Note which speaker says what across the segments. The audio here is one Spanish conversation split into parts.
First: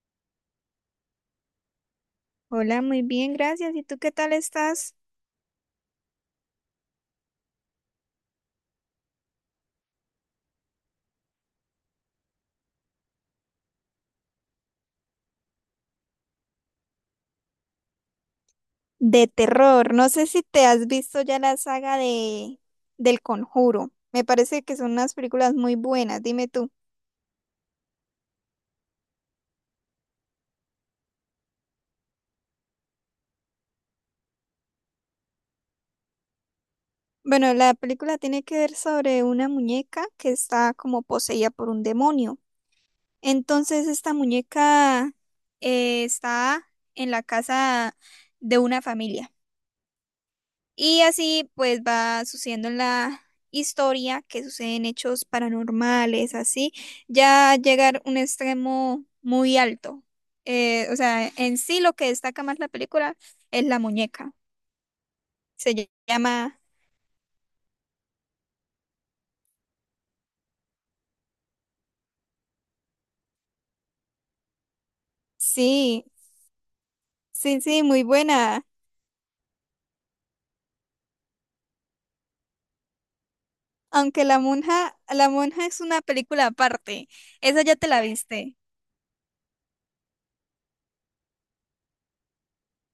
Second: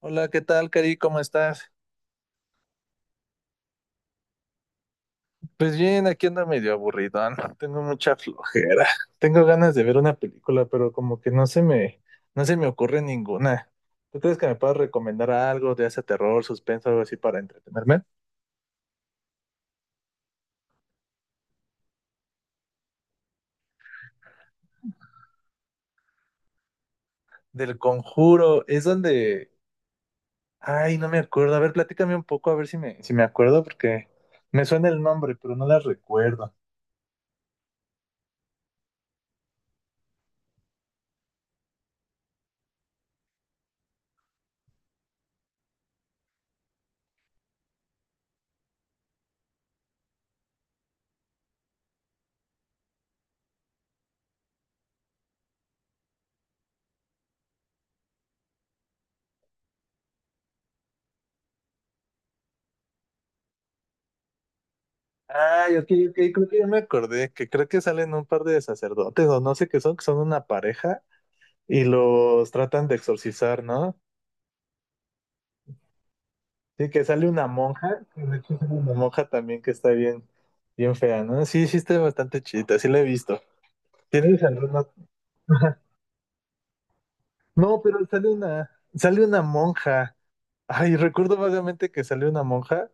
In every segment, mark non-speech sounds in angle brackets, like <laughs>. Speaker 1: Hola, ¿qué tal, Cari? ¿Cómo estás?
Speaker 2: Hola, muy bien, gracias. ¿Y tú qué tal estás?
Speaker 1: Pues bien, aquí ando medio aburridón. <laughs> Tengo mucha flojera. Tengo ganas de ver una película, pero como que no se me ocurre ninguna. ¿Tú crees que me puedas recomendar algo de ese terror, suspenso, algo así para entretenerme?
Speaker 2: De terror. No sé si te has visto ya la saga de del Conjuro. Me parece que son unas películas muy buenas. Dime tú.
Speaker 1: Del Conjuro, es donde... Ay, no me acuerdo. A ver, platícame un poco, a ver si me acuerdo, porque me suena el nombre, pero no la recuerdo.
Speaker 2: Bueno, la película tiene que ver sobre una muñeca que está como poseída por un demonio. Entonces, esta muñeca está en la casa de una familia. Y así pues va sucediendo en la historia que suceden hechos paranormales, así, ya llegar a un extremo muy alto. O sea, en sí lo que destaca más la película es la muñeca. Se
Speaker 1: Ay, ok,
Speaker 2: ll-
Speaker 1: ok, creo que
Speaker 2: llama,
Speaker 1: ya me acordé, que creo que salen un par de sacerdotes, o no sé qué son, que son una pareja. Y los tratan de exorcizar, ¿no?
Speaker 2: sí,
Speaker 1: Sí, que sale una
Speaker 2: sí, sí, muy
Speaker 1: monja, que de hecho
Speaker 2: buena.
Speaker 1: sale una monja también que está bien, bien fea, ¿no? Sí, sí está bastante chida, sí la he visto.
Speaker 2: Aunque
Speaker 1: ¿Tienes alguna?
Speaker 2: la
Speaker 1: <laughs>
Speaker 2: monja
Speaker 1: Ajá.
Speaker 2: es una película aparte. Esa ya
Speaker 1: No,
Speaker 2: te
Speaker 1: pero
Speaker 2: la viste.
Speaker 1: sale una monja. Ay, recuerdo vagamente que salió una monja,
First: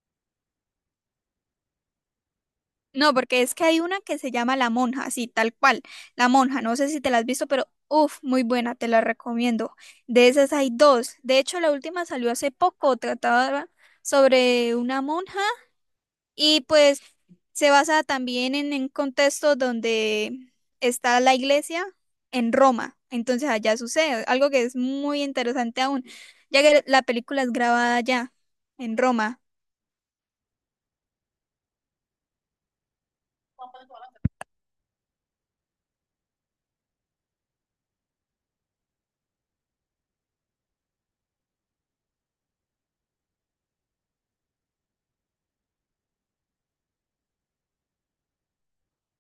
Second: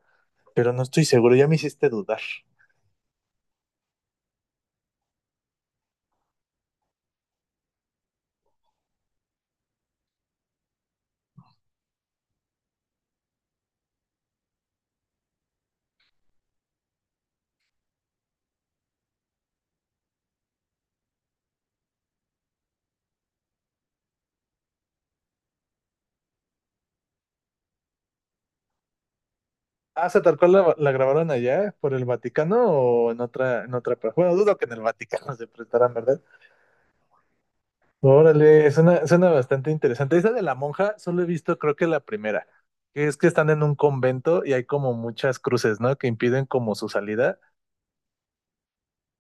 Speaker 1: pero no estoy seguro, ya me hiciste dudar.
Speaker 2: No, porque es que hay una que se llama La Monja, sí, tal cual. La Monja, no sé si te la has visto, pero uff, muy buena, te la recomiendo. De esas hay dos. De hecho, la última salió hace poco, trataba sobre una monja y pues se basa también en un contexto donde está la iglesia en Roma. Entonces allá sucede algo que es muy interesante aún, ya que la película es grabada allá, en Roma.
Speaker 1: Ah, ¿se tal cual la grabaron allá por el Vaticano o en en otra? Bueno, dudo que en el Vaticano <laughs> se prestaran, verdad. Órale, suena bastante interesante. Esa de la monja, solo he visto, creo que la primera, que es que están en un convento y hay como muchas cruces, ¿no? Que impiden como su salida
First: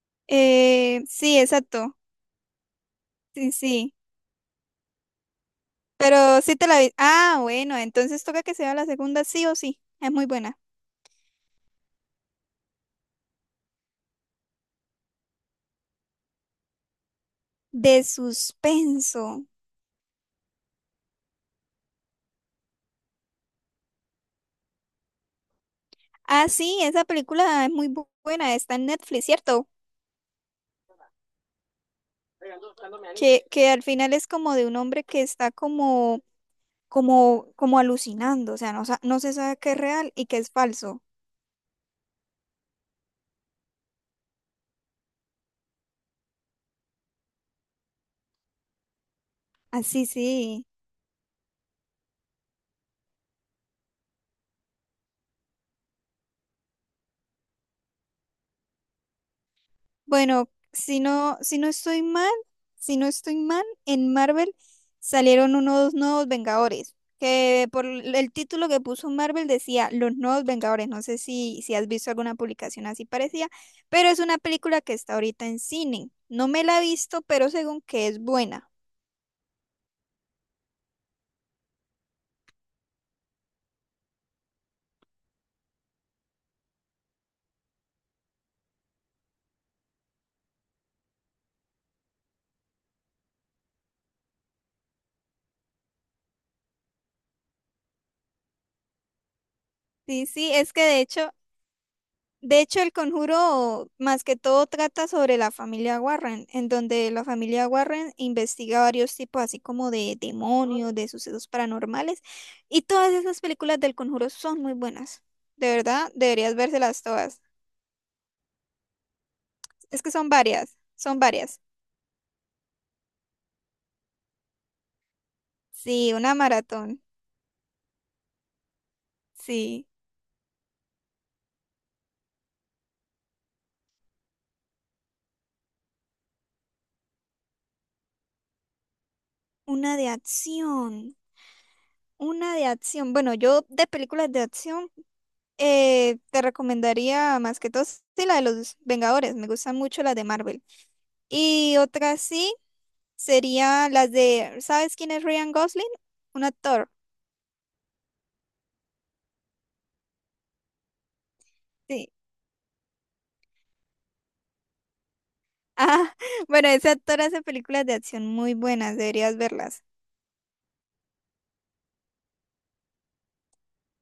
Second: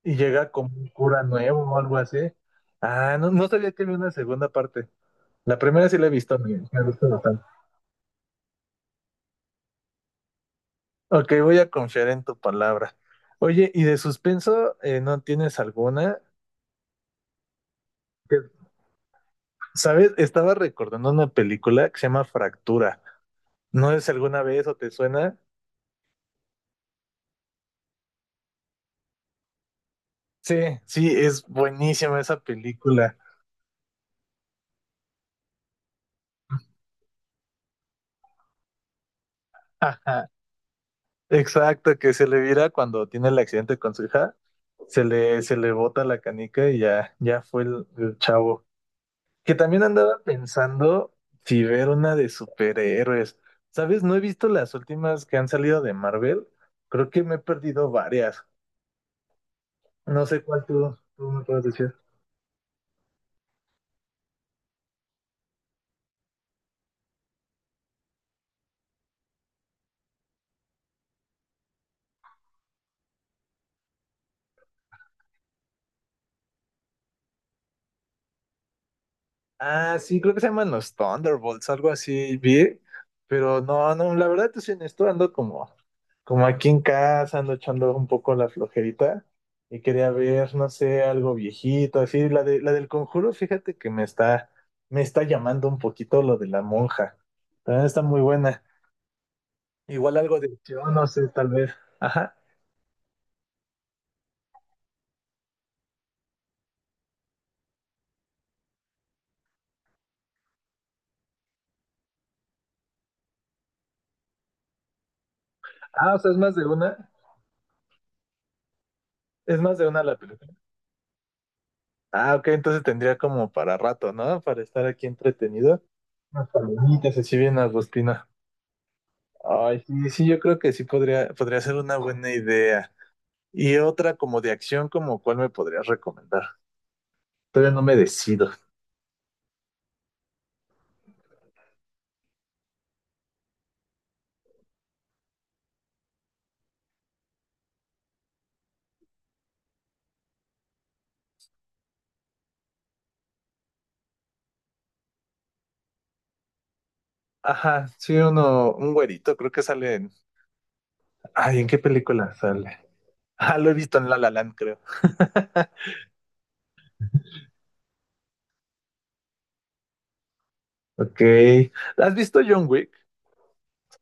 Speaker 1: y llega como un
Speaker 2: Eh,
Speaker 1: cura
Speaker 2: sí,
Speaker 1: nuevo o
Speaker 2: exacto.
Speaker 1: algo así. Ah, no, no
Speaker 2: Sí,
Speaker 1: sabía que
Speaker 2: sí.
Speaker 1: había una segunda parte. La primera sí la he visto,
Speaker 2: Pero sí te la
Speaker 1: me
Speaker 2: vi.
Speaker 1: gusta
Speaker 2: Ah,
Speaker 1: bastante.
Speaker 2: bueno, entonces toca que sea la segunda sí o sí. Es muy buena.
Speaker 1: Ok, voy a confiar en tu palabra. Oye, ¿y de suspenso no tienes alguna?
Speaker 2: De
Speaker 1: Que,
Speaker 2: suspenso.
Speaker 1: ¿sabes? Estaba recordando una película que se llama Fractura. No sé si alguna vez o te suena.
Speaker 2: Ah, sí, esa película es muy buena. Está en Netflix, ¿cierto?
Speaker 1: Sí, sí, es buenísima esa película.
Speaker 2: Que al final es como de un hombre que está como alucinando. O sea, no, no se sabe qué es real y
Speaker 1: Ajá.
Speaker 2: qué es falso.
Speaker 1: Exacto, que se le vira cuando tiene el accidente con su hija, se le bota la canica y ya, ya fue el chavo. Que también
Speaker 2: Así, sí.
Speaker 1: andaba
Speaker 2: Sí.
Speaker 1: pensando si ver una de superhéroes. ¿Sabes? No he visto las últimas que han salido de Marvel. Creo que me he perdido varias. No sé
Speaker 2: Bueno,
Speaker 1: cuál tú me puedes decir.
Speaker 2: si no estoy mal, en Marvel salieron unos nuevos Vengadores, que por el título que puso Marvel decía Los Nuevos Vengadores. No sé si has visto alguna publicación así parecida, pero es una película que está ahorita en cine. No me la he visto, pero según que es buena.
Speaker 1: Ah, sí, creo que se llaman los Thunderbolts, algo así, vi, pero no, no, la verdad, te soy honesto, ando como, como aquí en casa, ando echando un poco la flojerita y quería ver, no sé, algo viejito, así, la del Conjuro, fíjate que me está llamando un poquito lo de la monja, también está muy buena, igual
Speaker 2: Sí,
Speaker 1: algo de
Speaker 2: sí, es que
Speaker 1: acción,
Speaker 2: de
Speaker 1: no sé,
Speaker 2: hecho
Speaker 1: tal vez, ajá,
Speaker 2: de hecho, el conjuro más que todo trata sobre la familia Warren, en donde la familia Warren investiga varios tipos, así como de demonios, de sucesos paranormales, y todas esas películas del conjuro son muy buenas. De verdad,
Speaker 1: ah, o sea,
Speaker 2: deberías vérselas todas.
Speaker 1: es más de
Speaker 2: Es
Speaker 1: una
Speaker 2: que
Speaker 1: la
Speaker 2: son
Speaker 1: película,
Speaker 2: varias, son varias.
Speaker 1: ah, ok, entonces tendría como para rato, ¿no? Para estar aquí entretenido.
Speaker 2: Sí, una
Speaker 1: Unas
Speaker 2: maratón,
Speaker 1: palomitas así bien agostina. Ay,
Speaker 2: sí,
Speaker 1: sí, sí, yo creo que sí podría ser una buena idea. Y otra como de acción, como cuál me podrías recomendar. Todavía no me decido.
Speaker 2: una de acción, una de acción. Bueno, yo de películas de acción te recomendaría más que todo, sí, la de los Vengadores, me gustan mucho las de Marvel. Y otra sí sería las de, ¿sabes quién es Ryan Gosling? Un actor,
Speaker 1: Ajá, sí, un güerito, creo que sale en... Ay, ¿en qué
Speaker 2: sí.
Speaker 1: película sale? Ah, lo he visto en La La Land, creo.
Speaker 2: Ah, <laughs> bueno, ese actor hace películas de acción muy buenas, deberías verlas.
Speaker 1: Ok. ¿Has visto John Wick?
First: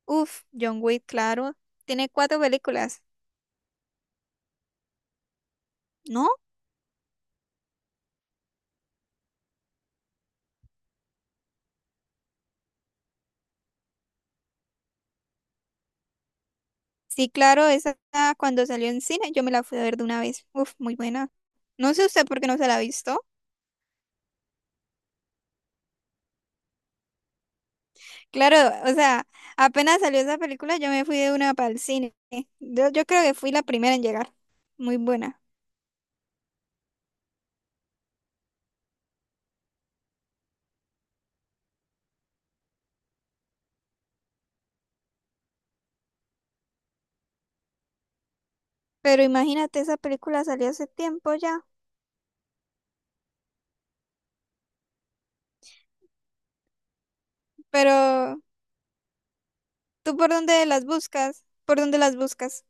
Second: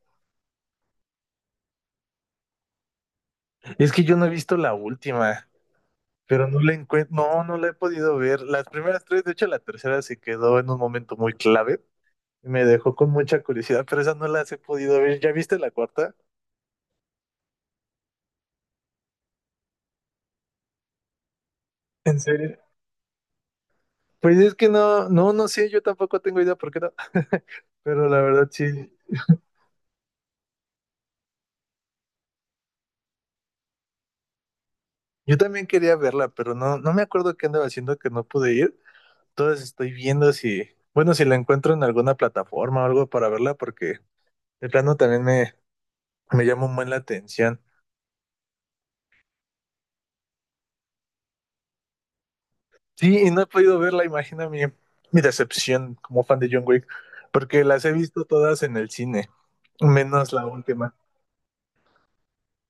Speaker 2: Uf, John Wick, claro. Tiene cuatro películas,
Speaker 1: Es que yo no he visto la última,
Speaker 2: ¿no?
Speaker 1: pero no la encuentro, no, no la he podido ver. Las primeras tres, de hecho, la tercera se quedó en un momento muy clave. Me dejó con mucha curiosidad, pero esas no las he podido ver. ¿Ya viste la cuarta?
Speaker 2: Sí, claro, esa cuando salió en cine yo me la fui a ver de una vez. Uf, muy buena. No sé
Speaker 1: ¿En
Speaker 2: usted por qué
Speaker 1: serio?
Speaker 2: no se la ha visto.
Speaker 1: Pues es que no, no, no sé, yo tampoco tengo idea por qué no. <laughs> Pero la verdad
Speaker 2: Claro,
Speaker 1: sí,
Speaker 2: o sea, apenas salió esa película yo me fui de una para el cine. Yo creo que fui la primera en llegar. Muy
Speaker 1: yo
Speaker 2: buena.
Speaker 1: también quería verla, pero no, no me acuerdo qué andaba haciendo que no pude ir. Entonces estoy viendo si, bueno, si la encuentro en alguna plataforma o algo para verla, porque de plano también me llama un buen la atención.
Speaker 2: Pero imagínate, esa película salió hace tiempo ya.
Speaker 1: Sí, y no he podido verla, imagina mi decepción como fan de John Wick, porque las he visto
Speaker 2: Pero,
Speaker 1: todas en el cine,
Speaker 2: ¿tú por
Speaker 1: menos la
Speaker 2: dónde las
Speaker 1: última.
Speaker 2: buscas? ¿Por dónde las buscas?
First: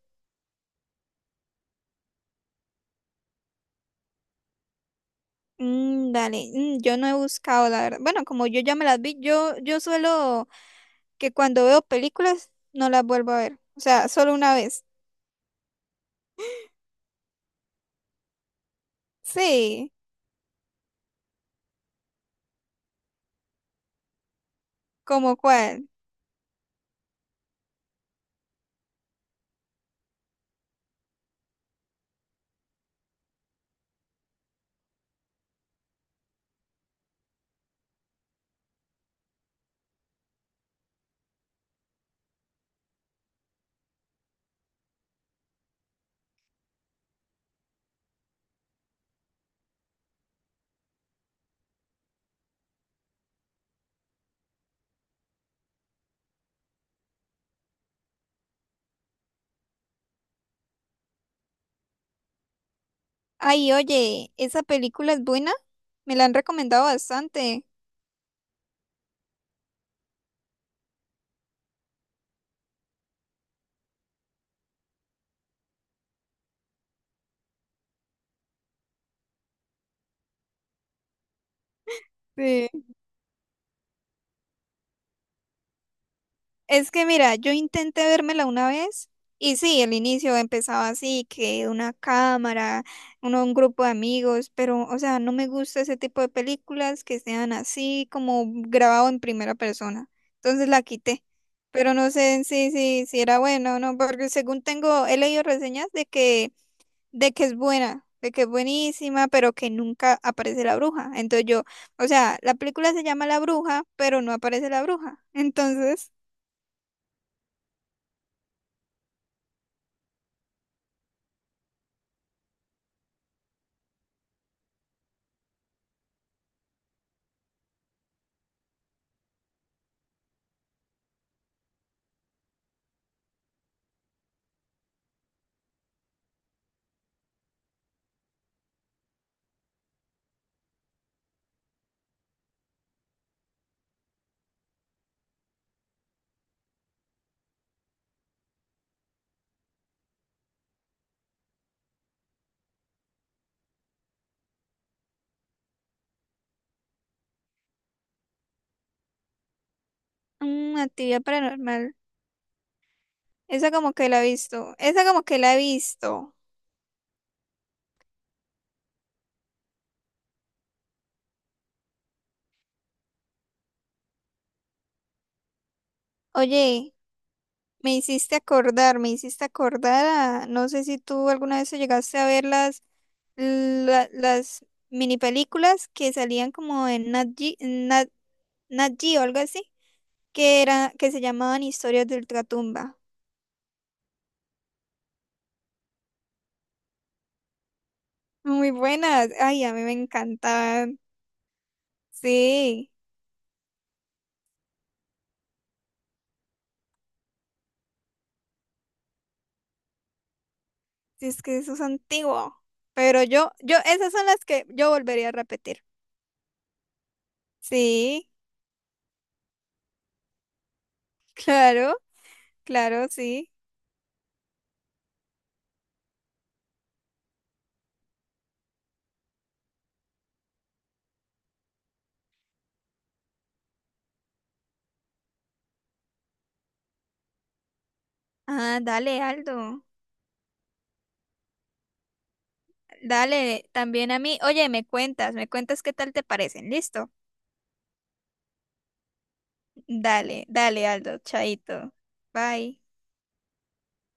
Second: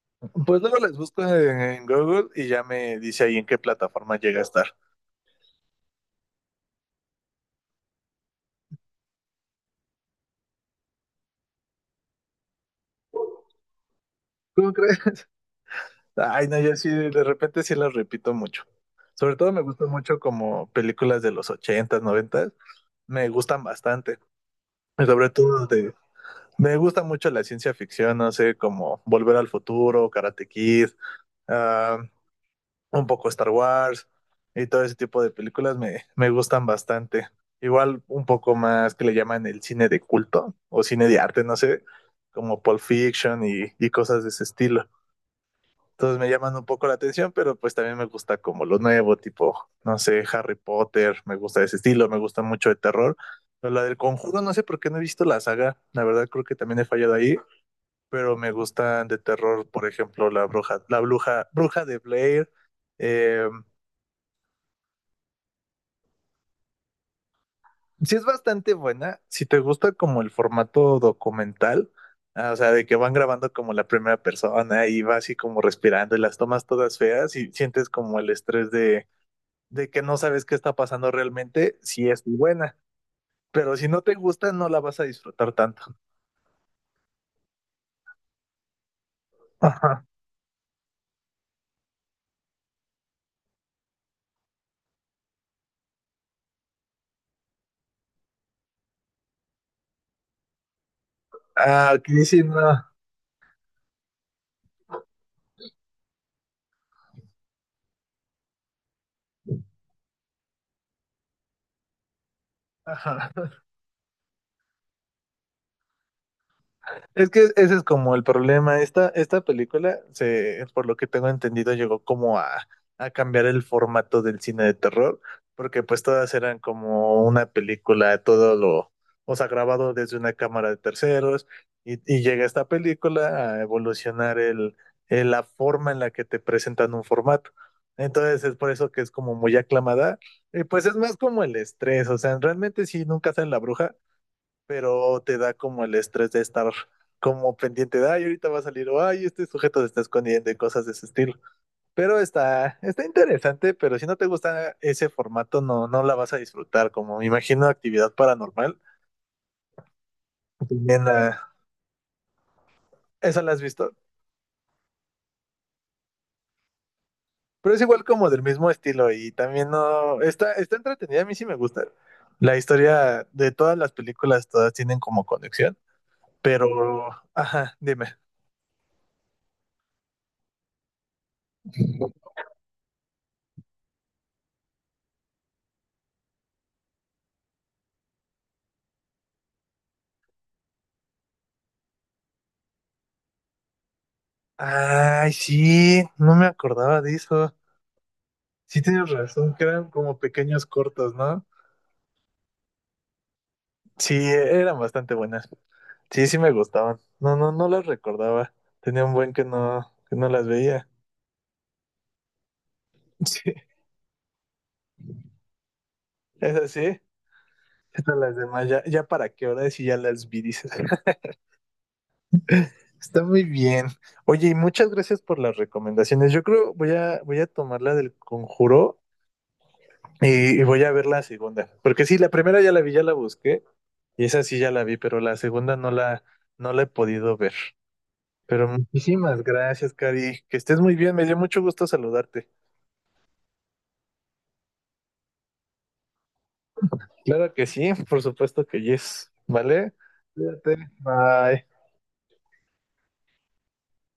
Speaker 1: Pues luego les busco en Google y ya me dice ahí en qué plataforma llega a estar.
Speaker 2: Mm, dale, mm, yo no he buscado, la verdad. Bueno, como yo ya me las vi, yo suelo que cuando veo películas no las vuelvo a ver. O sea, solo una
Speaker 1: ¿Cómo
Speaker 2: vez.
Speaker 1: crees? Ay, no, yo sí, de repente sí las repito mucho. Sobre todo me gustan
Speaker 2: Sí,
Speaker 1: mucho como películas de los ochentas, noventas, me gustan bastante. Y sobre
Speaker 2: ¿como
Speaker 1: todo
Speaker 2: cuál?
Speaker 1: de... Me gusta mucho la ciencia ficción, no sé, como Volver al Futuro, Karate Kid, ah, un poco Star Wars y todo ese tipo de películas me gustan bastante. Igual un poco más que le llaman el cine de culto o cine de arte, no sé, como Pulp Fiction y cosas de ese estilo. Entonces me llaman un poco la atención, pero pues también me gusta como lo nuevo, tipo, no sé, Harry Potter, me gusta ese estilo, me gusta mucho de terror. Pero la del Conjuro, no sé por qué no he visto la saga, la verdad creo que también he fallado ahí, pero me gustan de terror, por ejemplo, bruja de Blair, eh,
Speaker 2: Ay, oye, esa película es buena. Me la han recomendado bastante.
Speaker 1: sí, es bastante buena. Si te gusta como el formato documental, ah, o sea, de que van grabando como la primera persona y va así como respirando y las tomas todas feas y sientes como de que no sabes qué está pasando realmente, sí es muy buena.
Speaker 2: Sí,
Speaker 1: Pero si no te gusta, no la vas a disfrutar tanto.
Speaker 2: es que mira, yo intenté vérmela una vez y sí, el
Speaker 1: Ajá.
Speaker 2: inicio empezaba así, que una cámara, uno, un grupo de amigos, pero o sea, no me gusta ese tipo de películas que sean así como grabado en primera persona. Entonces la quité,
Speaker 1: Ah,
Speaker 2: pero no
Speaker 1: aquí
Speaker 2: sé
Speaker 1: sí
Speaker 2: en
Speaker 1: no.
Speaker 2: sí si era bueno o no, porque según tengo, he leído reseñas de que es buena, de que es buenísima, pero que nunca aparece la bruja. Entonces yo, o sea, la película se llama
Speaker 1: Ajá.
Speaker 2: La Bruja, pero no aparece la bruja. <laughs> Entonces...
Speaker 1: Es que ese es como el problema. Esta película, se, por lo que tengo entendido, llegó como a cambiar el formato del cine de terror, porque pues todas eran como una película, todo lo, o sea, grabado desde una cámara de terceros, y llega esta película a evolucionar la forma en la que te presentan un formato. Entonces es por eso que es como muy aclamada. Y pues es más como el estrés, o sea, realmente si nunca sale la bruja, pero te da como el estrés de estar como pendiente de, ay, ahorita va a salir, o ay, este sujeto se está escondiendo y cosas de ese estilo. Pero está interesante, pero si no te gusta ese formato, no, no la vas a disfrutar, como me imagino actividad paranormal.
Speaker 2: Mm,
Speaker 1: También
Speaker 2: actividad paranormal.
Speaker 1: esa la has
Speaker 2: Esa como
Speaker 1: visto.
Speaker 2: que la he visto. Esa como que la he visto.
Speaker 1: Pero es igual como del mismo estilo y también no, está entretenida, a mí sí me gusta. La historia de todas las películas, todas tienen como conexión,
Speaker 2: Oye,
Speaker 1: pero, ajá, dime.
Speaker 2: me hiciste acordar a... No sé si tú alguna vez llegaste a ver las mini películas que salían como en Nat Geo, algo así, que era, que se llamaban Historias de Ultratumba.
Speaker 1: Ay, sí, no me acordaba de eso.
Speaker 2: Muy
Speaker 1: Sí tienes
Speaker 2: buenas.
Speaker 1: razón,
Speaker 2: Ay,
Speaker 1: que
Speaker 2: a mí
Speaker 1: eran
Speaker 2: me
Speaker 1: como pequeños
Speaker 2: encantaban.
Speaker 1: cortos, ¿no?
Speaker 2: Sí,
Speaker 1: Sí, eran bastante buenas. Sí, sí me gustaban. No, no, no las recordaba. Tenía un buen que no las veía.
Speaker 2: sí, es que eso es antiguo. Pero
Speaker 1: <laughs>
Speaker 2: yo,
Speaker 1: Sí,
Speaker 2: yo, esas son las que yo volvería a repetir.
Speaker 1: esas sí. Estas
Speaker 2: Sí.
Speaker 1: las demás, ya, ya para qué hora si ya las vi, dices. <laughs>
Speaker 2: Claro, claro,
Speaker 1: Está muy
Speaker 2: sí.
Speaker 1: bien. Oye, y muchas gracias por las recomendaciones. Yo creo voy a, voy a tomar la del Conjuro y voy a ver la segunda. Porque sí, la primera ya la vi, ya la busqué, y esa sí ya la vi, pero la segunda no la, no la he podido ver. Pero
Speaker 2: Ah, dale,
Speaker 1: muchísimas
Speaker 2: Aldo.
Speaker 1: gracias, Cari. Que estés muy bien. Me dio mucho gusto saludarte.
Speaker 2: Dale, también a mí. Oye, me cuentas qué tal te parecen. ¿Listo?
Speaker 1: Claro que sí, por supuesto que yes. ¿Vale?
Speaker 2: Dale,
Speaker 1: Cuídate.
Speaker 2: dale, Aldo.
Speaker 1: Bye.
Speaker 2: Chaito. Bye.